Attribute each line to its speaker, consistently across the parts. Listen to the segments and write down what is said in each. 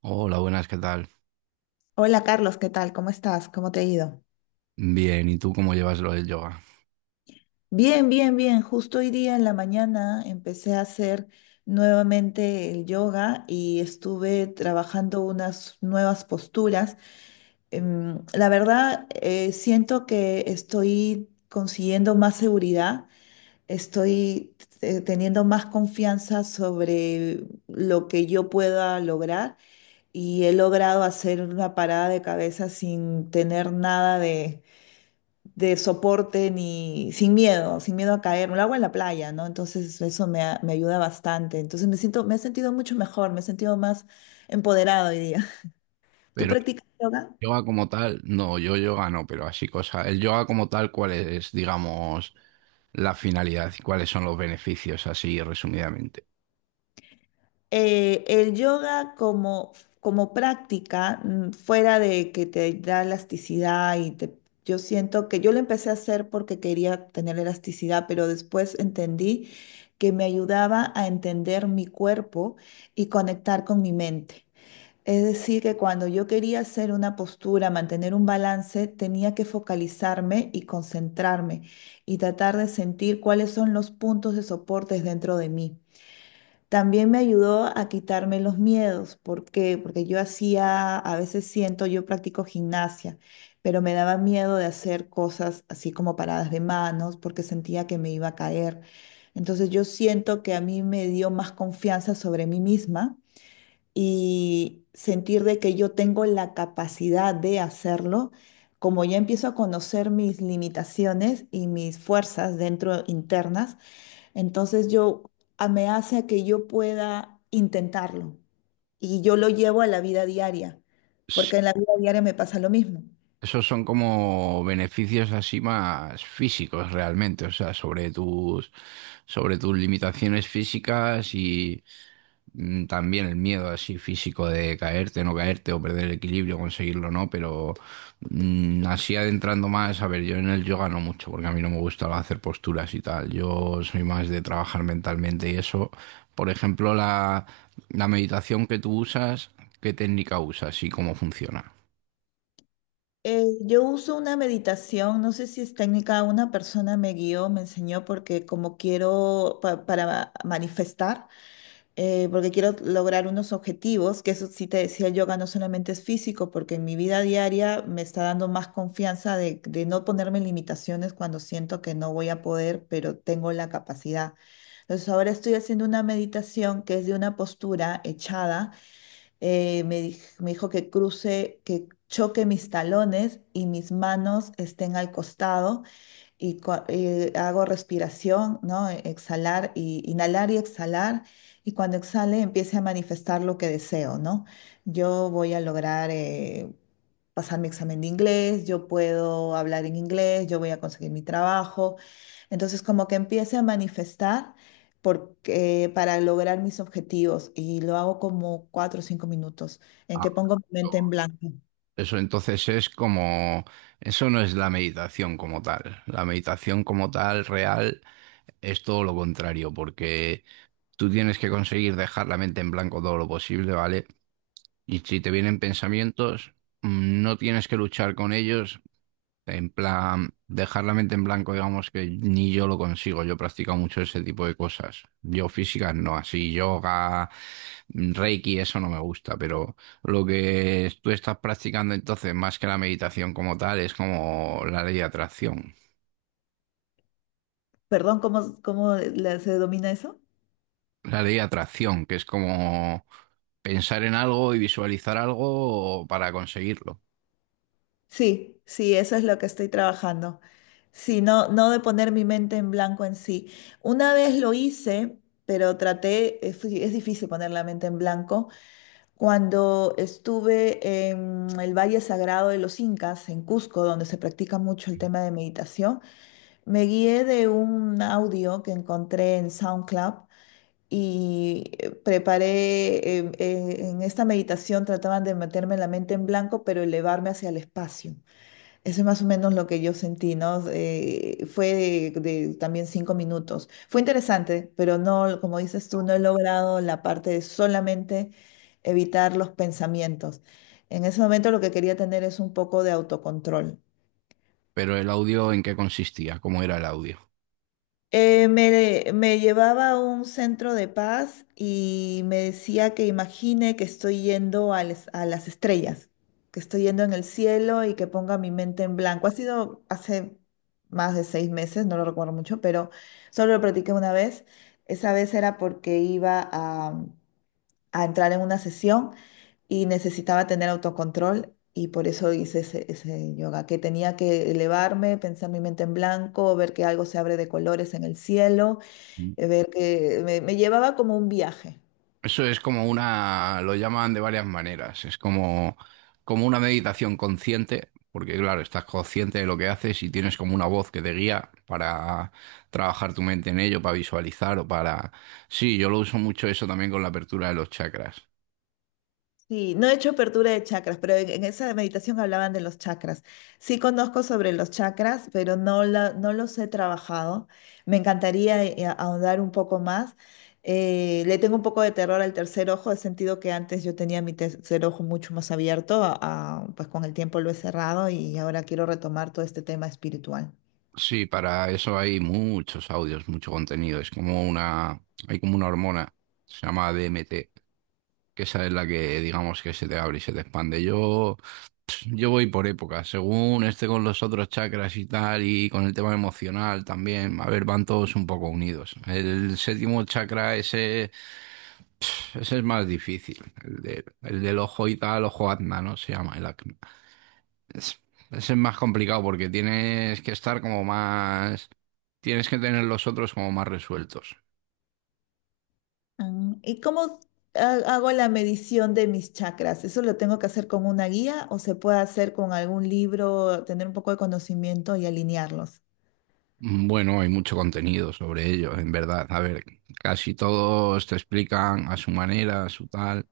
Speaker 1: Hola, buenas, ¿qué tal?
Speaker 2: Hola Carlos, ¿qué tal? ¿Cómo estás? ¿Cómo te ha ido?
Speaker 1: Bien, ¿y tú cómo llevas lo del yoga?
Speaker 2: Bien, bien, bien. Justo hoy día en la mañana empecé a hacer nuevamente el yoga y estuve trabajando unas nuevas posturas. La verdad, siento que estoy consiguiendo más seguridad, estoy teniendo más confianza sobre lo que yo pueda lograr y he logrado hacer una parada de cabeza sin tener nada de soporte ni sin miedo, sin miedo a caer. Lo hago en la playa, ¿no? Entonces eso me ayuda bastante. Entonces me siento, me he sentido mucho mejor, me he sentido más empoderado hoy día. ¿Tú
Speaker 1: Pero el
Speaker 2: practicas yoga?
Speaker 1: yoga como tal, no, yo yoga no, pero así cosa. El yoga como tal, ¿cuál es, digamos, la finalidad y cuáles son los beneficios, así resumidamente?
Speaker 2: El yoga como, como práctica, fuera de que te da elasticidad yo siento que yo lo empecé a hacer porque quería tener elasticidad, pero después entendí que me ayudaba a entender mi cuerpo y conectar con mi mente. Es decir, que cuando yo quería hacer una postura, mantener un balance, tenía que focalizarme y concentrarme y tratar de sentir cuáles son los puntos de soportes dentro de mí. También me ayudó a quitarme los miedos. ¿Por qué? Porque yo hacía, a veces siento, yo practico gimnasia, pero me daba miedo de hacer cosas así como paradas de manos porque sentía que me iba a caer. Entonces yo siento que a mí me dio más confianza sobre mí misma y sentir de que yo tengo la capacidad de hacerlo, como ya empiezo a conocer mis limitaciones y mis fuerzas dentro internas, entonces me hace que yo pueda intentarlo y yo lo llevo a la vida diaria, porque en la vida diaria me pasa lo mismo.
Speaker 1: Esos son como beneficios así más físicos realmente, o sea, sobre tus limitaciones físicas y también el miedo así físico de caerte, no caerte o perder el equilibrio, conseguirlo, ¿no? Pero así adentrando más, a ver, yo en el yoga no mucho, porque a mí no me gusta hacer posturas y tal, yo soy más de trabajar mentalmente y eso, por ejemplo, la meditación que tú usas, ¿qué técnica usas y cómo funciona?
Speaker 2: Yo uso una meditación, no sé si es técnica, una persona me guió, me enseñó porque como quiero para manifestar, porque quiero lograr unos objetivos, que eso sí te decía, el yoga no solamente es físico, porque en mi vida diaria me está dando más confianza de no ponerme limitaciones cuando siento que no voy a poder, pero tengo la capacidad. Entonces ahora estoy haciendo una meditación que es de una postura echada. Me me dijo que cruce, que choque mis talones y mis manos estén al costado y, y hago respiración, ¿no? Exhalar y inhalar y exhalar. Y cuando exhale, empiece a manifestar lo que deseo, ¿no? Yo voy a lograr pasar mi examen de inglés, yo puedo hablar en inglés, yo voy a conseguir mi trabajo. Entonces, como que empiece a manifestar porque, para lograr mis objetivos y lo hago como 4 o 5 minutos en que pongo mi mente en blanco.
Speaker 1: Eso entonces es como, eso no es la meditación como tal. La meditación como tal real es todo lo contrario, porque tú tienes que conseguir dejar la mente en blanco todo lo posible, ¿vale? Y si te vienen pensamientos, no tienes que luchar con ellos, en plan, dejar la mente en blanco, digamos que ni yo lo consigo. Yo he practicado mucho ese tipo de cosas. Yo físicas no, así yoga, reiki, eso no me gusta, pero lo que tú estás practicando entonces, más que la meditación como tal, es como la ley de atracción.
Speaker 2: Perdón, ¿cómo, se domina eso?
Speaker 1: La ley de atracción, que es como pensar en algo y visualizar algo para conseguirlo.
Speaker 2: Sí, sí, eso es lo que estoy trabajando. Sí, no, no de poner mi mente en blanco en sí. Una vez lo hice, pero traté, es difícil poner la mente en blanco, cuando estuve en el Valle Sagrado de los Incas, en Cusco, donde se practica mucho el tema de meditación, me guié de un audio que encontré en SoundCloud y preparé, en esta meditación trataban de meterme la mente en blanco, pero elevarme hacia el espacio. Eso es más o menos lo que yo sentí, ¿no? Fue de también 5 minutos. Fue interesante, pero no, como dices tú, no he logrado la parte de solamente evitar los pensamientos. En ese momento lo que quería tener es un poco de autocontrol.
Speaker 1: Pero el audio, ¿en qué consistía? ¿Cómo era el audio?
Speaker 2: Me llevaba a un centro de paz y me decía que imagine que estoy yendo a las estrellas, que estoy yendo en el cielo y que ponga mi mente en blanco. Ha sido hace más de 6 meses, no lo recuerdo mucho, pero solo lo practiqué una vez. Esa vez era porque iba a entrar en una sesión y necesitaba tener autocontrol y por eso hice ese yoga, que tenía que elevarme, pensar mi mente en blanco, ver que algo se abre de colores en el cielo, me llevaba como un viaje.
Speaker 1: Eso es como una, lo llaman de varias maneras, es como, como una meditación consciente, porque claro, estás consciente de lo que haces y tienes como una voz que te guía para trabajar tu mente en ello, para visualizar o para... Sí, yo lo uso mucho eso también con la apertura de los chakras.
Speaker 2: Sí, no he hecho apertura de chakras, pero en esa meditación hablaban de los chakras. Sí conozco sobre los chakras, pero no, no los he trabajado. Me encantaría ahondar un poco más. Le tengo un poco de terror al tercer ojo, he sentido que antes yo tenía mi tercer ojo mucho más abierto, pues con el tiempo lo he cerrado y ahora quiero retomar todo este tema espiritual.
Speaker 1: Sí, para eso hay muchos audios, mucho contenido, es como una, hay como una hormona, se llama DMT, que esa es la que digamos que se te abre y se te expande. Yo voy por épocas, según esté con los otros chakras y tal, y con el tema emocional también. A ver, van todos un poco unidos. El séptimo chakra, ese es más difícil. El del ojo y tal, ojo Azna, ¿no? Se llama el acné. Es- ese es más complicado porque tienes que estar como más. Tienes que tener los otros como más resueltos.
Speaker 2: Ah, ¿Y cómo hago la medición de mis chakras? ¿Eso lo tengo que hacer con una guía o se puede hacer con algún libro, tener un poco de conocimiento y alinearlos?
Speaker 1: Bueno, hay mucho contenido sobre ello, en verdad. A ver, casi todos te explican a su manera, a su tal.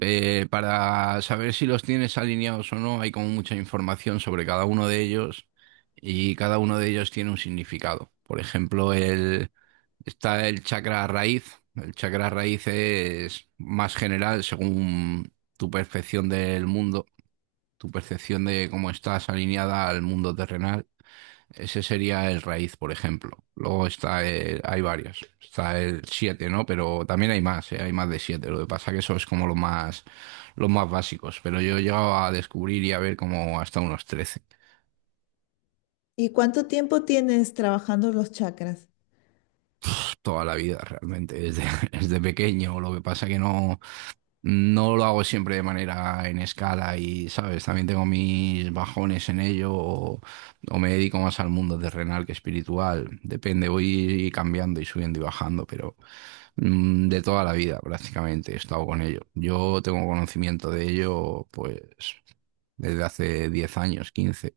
Speaker 1: Para saber si los tienes alineados o no, hay como mucha información sobre cada uno de ellos y cada uno de ellos tiene un significado. Por ejemplo, está el chakra raíz. El chakra raíz es más general según tu percepción del mundo, tu percepción de cómo estás alineada al mundo terrenal. Ese sería el raíz, por ejemplo. Luego hay varios. Está el siete, ¿no? Pero también hay más, ¿eh? Hay más de siete. Lo que pasa que eso es como lo más, los más básicos. Pero yo he llegado a descubrir y a ver como hasta unos 13.
Speaker 2: ¿Y cuánto tiempo tienes trabajando los chakras?
Speaker 1: Toda la vida, realmente, desde, desde pequeño. Lo que pasa que no. No lo hago siempre de manera en escala y, ¿sabes? También tengo mis bajones en ello o me dedico más al mundo terrenal que espiritual. Depende, voy cambiando y subiendo y bajando, pero de toda la vida prácticamente he estado con ello. Yo tengo conocimiento de ello pues desde hace 10 años, 15.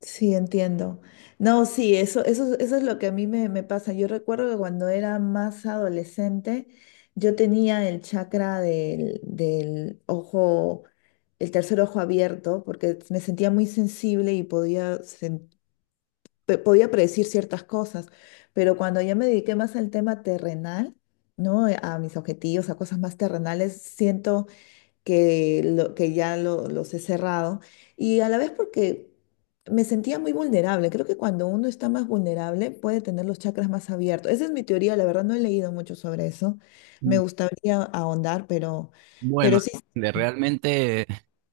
Speaker 2: Sí, entiendo. No, sí, eso es lo que a mí me pasa. Yo recuerdo que cuando era más adolescente, yo tenía el chakra del ojo, el tercer ojo abierto, porque me sentía muy sensible y podía predecir ciertas cosas, pero cuando ya me dediqué más al tema terrenal, ¿no? A mis objetivos, a cosas más terrenales, siento que ya los he cerrado y a la vez porque me sentía muy vulnerable. Creo que cuando uno está más vulnerable puede tener los chakras más abiertos. Esa es mi teoría, la verdad no he leído mucho sobre eso. Me gustaría ahondar,
Speaker 1: Bueno,
Speaker 2: pero sí,
Speaker 1: de realmente,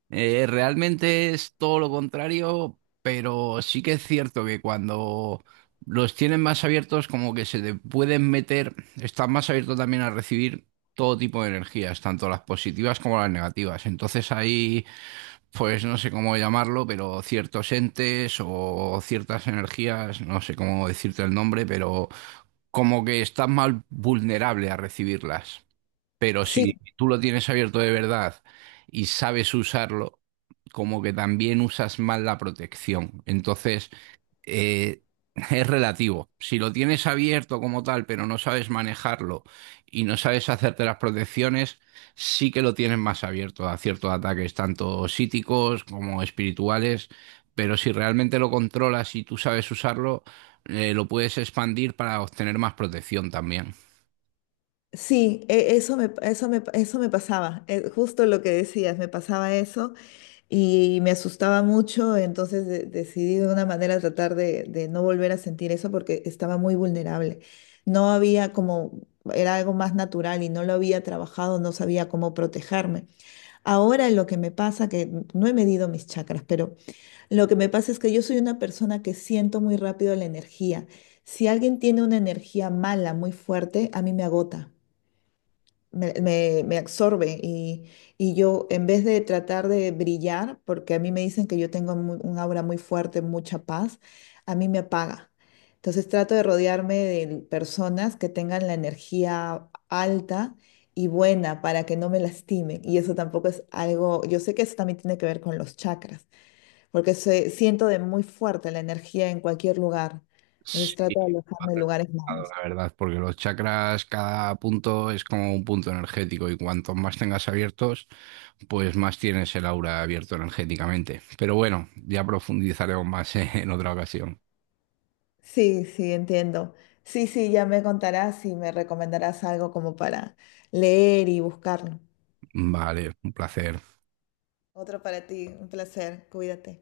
Speaker 1: realmente es todo lo contrario, pero sí que es cierto que cuando los tienen más abiertos, como que se te pueden meter, están más abiertos también a recibir todo tipo de energías, tanto las positivas como las negativas. Entonces ahí, pues no sé cómo llamarlo, pero ciertos entes o ciertas energías, no sé cómo decirte el nombre, pero como que estás más vulnerable a recibirlas. Pero
Speaker 2: sí.
Speaker 1: si tú lo tienes abierto de verdad y sabes usarlo, como que también usas mal la protección. Entonces, eh, es relativo. Si lo tienes abierto como tal, pero no sabes manejarlo y no sabes hacerte las protecciones, sí que lo tienes más abierto a ciertos ataques, tanto psíquicos como espirituales. Pero si realmente lo controlas y tú sabes usarlo, lo puedes expandir para obtener más protección también.
Speaker 2: Sí, eso eso eso me pasaba, justo lo que decías, me pasaba eso. Y me asustaba mucho, entonces decidí de una manera tratar de no volver a sentir eso porque estaba muy vulnerable. No había como, era algo más natural y no lo había trabajado, no sabía cómo protegerme. Ahora lo que me pasa, que no he medido mis chakras, pero lo que me pasa es que yo soy una persona que siento muy rápido la energía. Si alguien tiene una energía mala, muy fuerte, a mí me agota me absorbe y yo en vez de tratar de brillar, porque a mí me dicen que yo tengo un aura muy fuerte, mucha paz, a mí me apaga. Entonces trato de rodearme de personas que tengan la energía alta y buena para que no me lastimen. Y eso tampoco es algo, yo sé que eso también tiene que ver con los chakras, porque siento de muy fuerte la energía en cualquier lugar. Entonces
Speaker 1: Sí,
Speaker 2: trato de
Speaker 1: más
Speaker 2: alejarme de lugares
Speaker 1: relacionado,
Speaker 2: malos.
Speaker 1: la verdad, porque los chakras, cada punto es como un punto energético y cuantos más tengas abiertos, pues más tienes el aura abierto energéticamente. Pero bueno, ya profundizaremos más en otra ocasión.
Speaker 2: Sí, sí, entiendo. Sí, sí, ya me contarás y me recomendarás algo como para leer y buscarlo.
Speaker 1: Vale, un placer.
Speaker 2: Otro para ti, un placer, cuídate.